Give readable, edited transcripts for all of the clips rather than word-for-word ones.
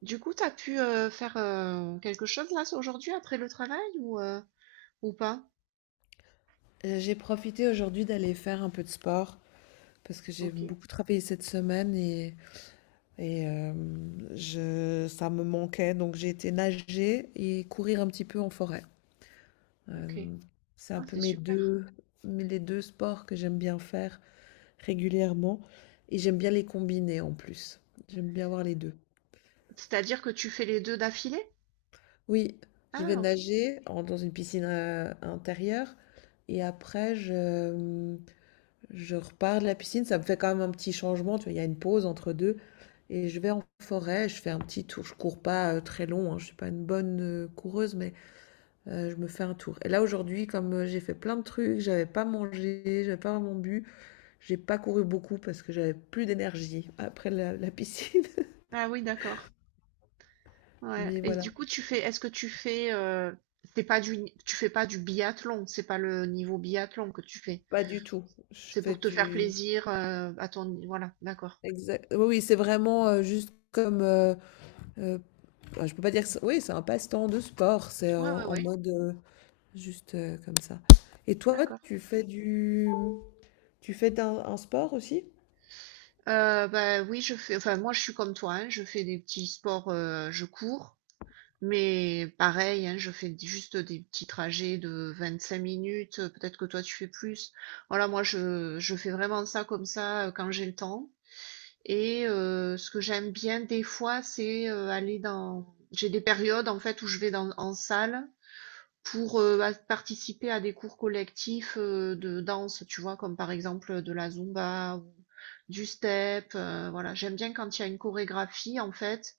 Du coup, t'as pu faire quelque chose là aujourd'hui après le travail ou pas? J'ai profité aujourd'hui d'aller faire un peu de sport parce que j'ai Ok, beaucoup travaillé cette semaine et ça me manquait. Donc j'ai été nager et courir un petit peu en forêt. ok. Euh, c'est un Ah, peu c'est super. Les deux sports que j'aime bien faire régulièrement, et j'aime bien les combiner en plus. J'aime bien avoir les deux. C'est-à-dire que tu fais les deux d'affilée? Oui, je vais Ah, ok. Dans une piscine intérieure et je repars de la piscine. Ça me fait quand même un petit changement, tu vois, il y a une pause entre deux. Et je vais en forêt, je fais un petit tour. Je cours pas très long, hein, je suis pas une bonne coureuse, mais je me fais un tour. Et là aujourd'hui, comme j'ai fait plein de trucs, j'avais pas mangé, j'avais pas vraiment bu, j'ai pas couru beaucoup parce que j'avais plus d'énergie après la piscine. Ah oui, d'accord. Ouais. Mais Et voilà, du coup, tu fais, est-ce que tu fais, c'est pas du, tu fais pas du biathlon, c'est pas le niveau biathlon que tu fais. pas du tout. Je C'est fais pour te faire du plaisir, à ton, voilà, d'accord. exact. Oui, oui, c'est vraiment juste comme. euh, je peux pas dire. Que c'est- Oui, c'est un passe-temps de sport. C'est Ouais, ouais, en ouais, mode. Juste comme ça. Et toi, d'accord. tu fais du... Tu fais un sport aussi? Bah oui, je fais, enfin moi je suis comme toi, hein, je fais des petits sports, je cours. Mais pareil, hein, je fais juste des petits trajets de 25 minutes. Peut-être que toi, tu fais plus. Voilà, moi, je fais vraiment ça comme ça quand j'ai le temps. Et ce que j'aime bien des fois, c'est aller dans... J'ai des périodes, en fait, où je vais dans, en salle pour participer à des cours collectifs de danse, tu vois, comme par exemple de la Zumba ou du step. Voilà, j'aime bien quand il y a une chorégraphie, en fait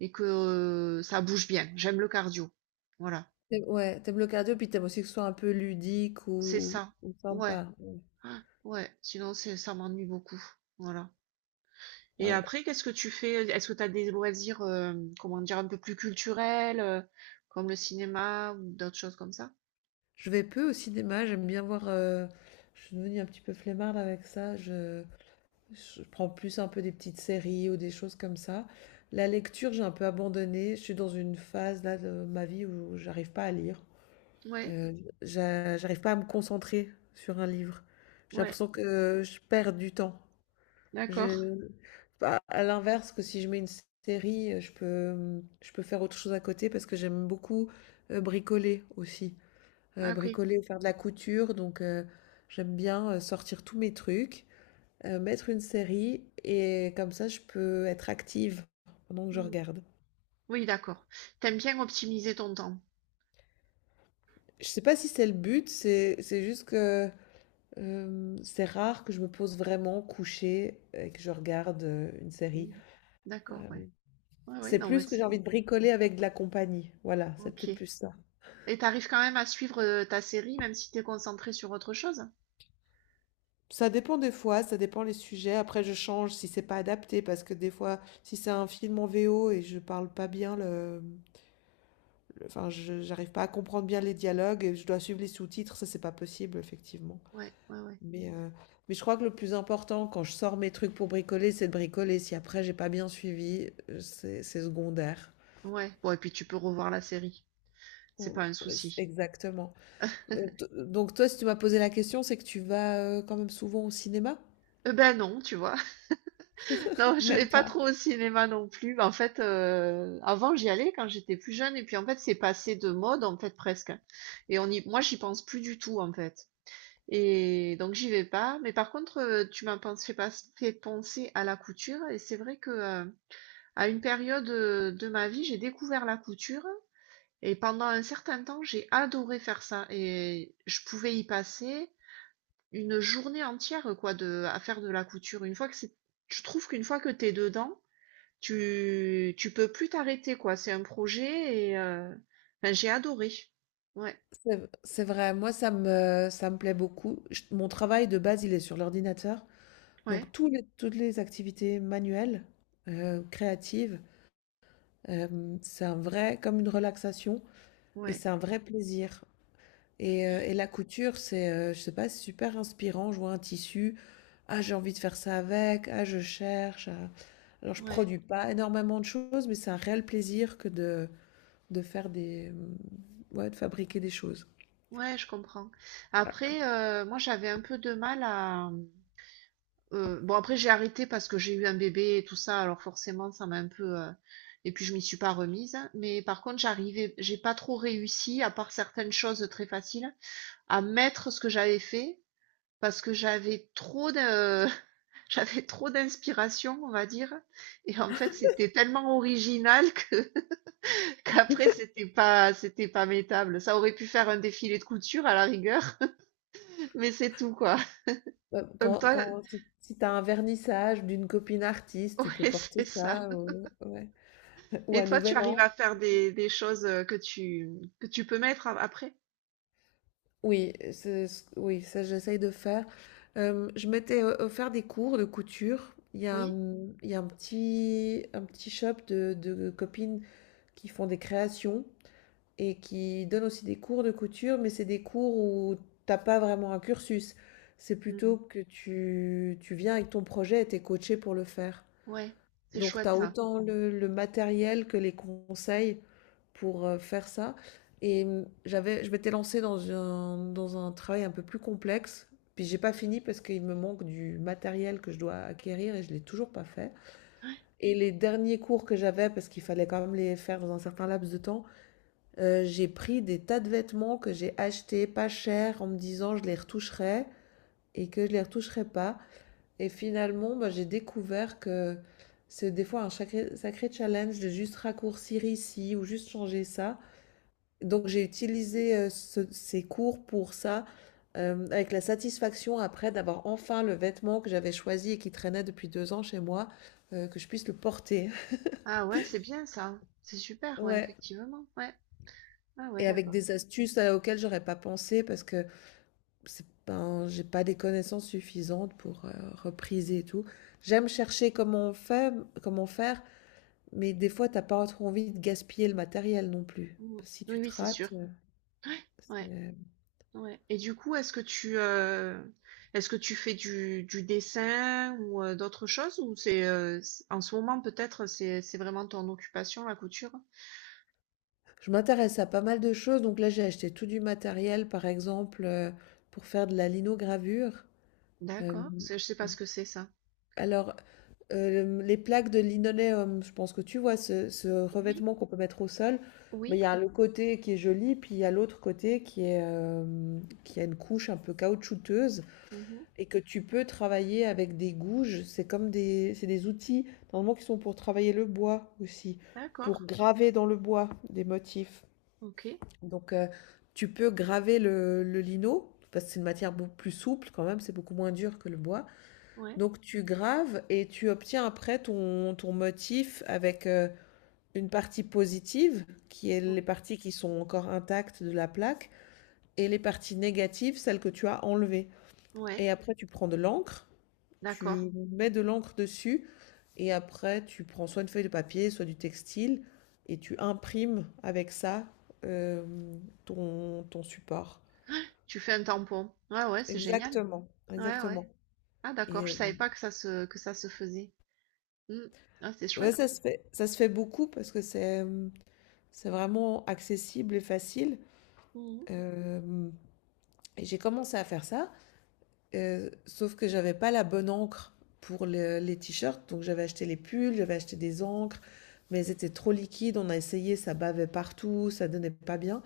et que ça bouge bien. J'aime le cardio. Voilà, Ouais, t'aimes le cardio, puis t'aimes aussi que ce soit un peu ludique c'est ça. ou Ouais, sympa. Ouais. ah, ouais. Sinon, c'est ça m'ennuie beaucoup. Voilà. Et Hein, après, qu'est-ce que tu fais? Est-ce que tu as des loisirs, comment dire, un peu plus culturels, comme le cinéma ou d'autres choses comme ça? Je vais peu au cinéma, j'aime bien voir... Je suis devenue un petit peu flemmarde avec ça. Je prends plus un peu des petites séries ou des choses comme ça. La lecture, j'ai un peu abandonné. Je suis dans une phase là de ma vie où j'arrive pas à lire. Ouais, Euh, J'arrive pas à me concentrer sur un livre. J'ai ouais. l'impression que je perds du temps. D'accord. Je à l'inverse, que si je mets une série, je peux, je peux faire autre chose à côté parce que j'aime beaucoup, bricoler aussi, Ah, ok. bricoler ou faire de la couture, donc j'aime bien, sortir tous mes trucs, mettre une série, et comme ça je peux être active pendant que je Hmm. regarde. Oui, d'accord. T'aimes bien optimiser ton temps. Je sais pas si c'est le but, c'est juste que, c'est rare que je me pose vraiment couchée et que je regarde, une série. Hmm. D'accord, Euh, ouais. Ouais, ouais, C'est non, mais plus que j'ai c'est... envie de bricoler avec de la compagnie. Voilà, c'est Ok. peut-être plus ça. Et t'arrives quand même à suivre ta série, même si t'es concentré sur autre chose? Ça dépend des fois, ça dépend les sujets. Après, je change si c'est pas adapté, parce que des fois, si c'est un film en VO et je parle pas bien enfin, je j'arrive pas à comprendre bien les dialogues et je dois suivre les sous-titres, ça c'est pas possible effectivement. Ouais, ouais, ouais. Mais euh, mais je crois que le plus important quand je sors mes trucs pour bricoler, c'est de bricoler. Si après j'ai pas bien suivi, c'est secondaire. Ouais. Bon, et puis tu peux revoir la série. C'est Ou- pas un ou- souci. Exactement. Donc toi, si tu m'as posé la question, c'est que tu vas, quand même souvent au cinéma? Eh ben non, tu vois. Non, je vais Même pas pas. trop au cinéma non plus. En fait, avant j'y allais quand j'étais plus jeune, et puis en fait c'est passé de mode en fait presque. Et on y, moi j'y pense plus du tout en fait. Et donc j'y vais pas. Mais par contre, tu m'as pensé, fait pas- fait penser à la couture, et c'est vrai que à une période de ma vie, j'ai découvert la couture et pendant un certain temps, j'ai adoré faire ça et je pouvais y passer une journée entière quoi de à faire de la couture. Une fois que c'est je trouve qu'une fois que t'es dedans, tu peux plus t'arrêter quoi, c'est un projet et enfin, j'ai adoré. Ouais, C'est c'est vrai, moi ça me plaît beaucoup. Je Mon travail de base, il est sur l'ordinateur, ouais, donc tous les toutes les activités manuelles, créatives, c'est un vrai comme une relaxation, et ouais, c'est un vrai plaisir. Et la couture, c'est, je sais pas, c'est super inspirant. Je vois un tissu, ah j'ai envie de faire ça avec, ah je cherche, alors je ouais. produis pas énormément de choses, mais c'est un réel plaisir que de faire des, ouais, de fabriquer des choses. Ouais, je comprends. Après, moi, j'avais un peu de mal à, bon, après, j'ai arrêté parce que j'ai eu un bébé et tout ça, alors forcément, ça m'a un peu. Et puis, je m'y suis pas remise. Mais par contre, j'ai pas trop réussi, à part certaines choses très faciles, à mettre ce que j'avais fait parce que j'avais trop de. J'avais trop d'inspiration, on va dire. Et en fait, c'était tellement original que qu'après, c'était pas mettable. Ça aurait pu faire un défilé de couture à la rigueur, mais c'est tout, quoi. Ouais, Donc quand toi, quand si si tu as un vernissage d'une copine artiste, tu peux ouais, porter c'est ça. ça, ouais. Ou Et à toi, tu Nouvel arrives An. à faire des choses que tu peux mettre après? Oui, c'est ce oui, ça j'essaye de faire. Je m'étais, offert des cours de couture. Oui? Il y a un petit shop de copines qui font des créations et qui donne aussi des cours de couture, mais c'est des cours où t'as pas vraiment un cursus. C'est Mhm. plutôt que tu viens avec ton projet et t'es coaché pour le faire. Ouais, c'est Donc chouette t'as ça. autant le matériel que les conseils pour faire ça. Et je m'étais lancée dans dans un travail un peu plus complexe. Puis j'ai pas fini parce qu'il me manque du matériel que je dois acquérir et je l'ai toujours pas fait. Ouais. Et les derniers cours que j'avais, parce qu'il fallait quand même les faire dans un certain laps de temps, j'ai pris des tas de vêtements que j'ai achetés pas cher en me disant je les retoucherai, et que je les retoucherai pas. Et finalement, bah, j'ai découvert que c'est des fois un sacré, sacré challenge de juste raccourcir ici ou juste changer ça. Donc j'ai utilisé ces cours pour ça, avec la satisfaction après d'avoir enfin le vêtement que j'avais choisi et qui traînait depuis deux ans chez moi, que je puisse le porter. Ah ouais, c'est bien ça. C'est super, ouais, Ouais. effectivement. Ouais. Ah ouais, Et avec d'accord. des astuces auxquelles j'aurais pas pensé parce que c'est pas, j'ai pas des connaissances suffisantes pour repriser et tout. J'aime chercher comment on fait, comment faire, mais des fois, t'as pas trop envie de gaspiller le matériel non plus. Mhm. Si Oui, tu te oui, c'est sûr. rates, Ouais, ouais, c'est- ouais. Et du coup, est-ce que tu fais du dessin ou d'autres choses? Ou c'est, en ce moment, peut-être, c'est vraiment ton occupation, la couture? je m'intéresse à pas mal de choses. Donc là, j'ai acheté tout du matériel, par exemple, pour faire de la linogravure. Euh, D'accord. C'est- Je sais pas ce que c'est ça. alors, les plaques de linoléum, je pense que tu vois ce Oui, revêtement qu'on peut mettre au sol, mais il y oui. a le côté qui est joli, puis il y a l'autre côté qui est qui a une couche un peu caoutchouteuse Mhm. et que tu peux travailler avec des gouges. C'est des outils normalement qui sont pour travailler le bois aussi, D'accord. pour graver dans le bois des motifs. Ok. Donc tu peux graver le lino parce que c'est une matière beaucoup plus souple quand même, c'est beaucoup moins dur que le bois. Ouais. Donc tu graves et tu obtiens après ton motif avec une partie positive, qui est les Oui. parties qui sont encore intactes de la plaque, et les parties négatives, celles que tu as enlevées. Ouais, Et après tu prends de l'encre, d'accord. tu mets de l'encre dessus, et après tu prends soit une feuille de papier, soit du textile, et tu imprimes avec ça euh, ton support. Tu fais un tampon. Ouais, ouais, c'est génial. Exactement, Ouais, ouais. exactement. Ah, d'accord, Et je savais pas que ça se, que ça se faisait. Hmm. Ah, c'est ouais, chouette. Ça se fait beaucoup parce que c'est vraiment accessible et facile. Mhm. Euh, et j'ai commencé à faire ça, sauf que j'avais pas la bonne encre pour les t-shirts, donc j'avais acheté les pulls, j'avais acheté des encres, mais elles étaient trop liquides. On a essayé, ça bavait partout, ça donnait pas bien.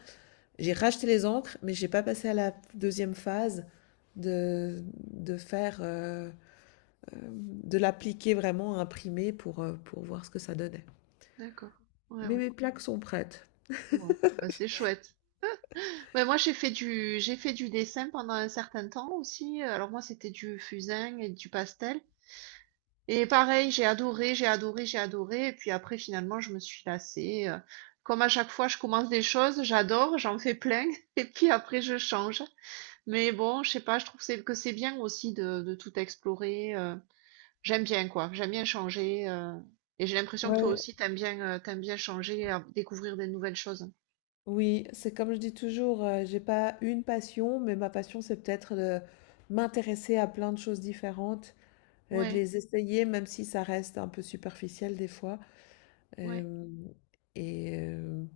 J'ai racheté les encres, mais j'ai pas passé à la deuxième phase de, de faire, de l'appliquer vraiment, à imprimer pour voir ce que ça donnait. D'accord. Ouais, Mais ouais. mes plaques sont prêtes. Bon, bah, c'est chouette. Ouais, moi, j'ai fait du dessin pendant un certain temps aussi. Alors, moi, c'était du fusain et du pastel. Et pareil, j'ai adoré, j'ai adoré, j'ai adoré. Et puis après, finalement, je me suis lassée. Comme à chaque fois, je commence des choses, j'adore, j'en fais plein. Et puis après, je change. Mais bon, je sais pas, je trouve que c'est bien aussi de tout explorer. J'aime bien quoi, j'aime bien changer. Et j'ai l'impression que toi Ouais, aussi t'aimes bien changer, découvrir des nouvelles choses. oui, c'est comme je dis toujours, j'ai pas une passion, mais ma passion, c'est peut-être de m'intéresser à plein de choses différentes, de Ouais, les essayer, même si ça reste un peu superficiel des fois, ouais, hem et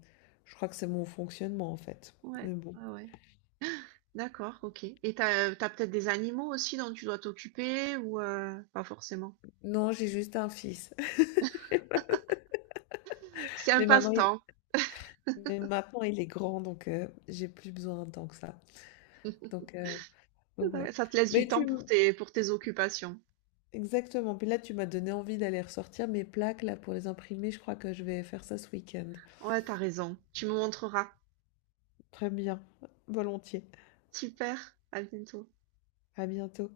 je crois que c'est mon fonctionnement, en fait, ouais, mais bon. ouais, ouais. D'accord, ok. Et t'as, t'as peut-être des animaux aussi dont tu dois t'occuper ou pas forcément. Non, j'ai juste un fils, C'est un mais maintenant il passe-temps. mais maintenant il est grand, donc j'ai plus besoin tant que ça, donc heu, donc ouais. Ça te laisse du Mais tu temps m pour tes occupations. Exactement, puis là, tu m'as donné envie d'aller ressortir mes plaques, là, pour les imprimer. Je crois que je vais faire ça ce week-end. Ouais, t'as raison. Tu me montreras. Très bien, volontiers. Super, à bientôt. À bientôt.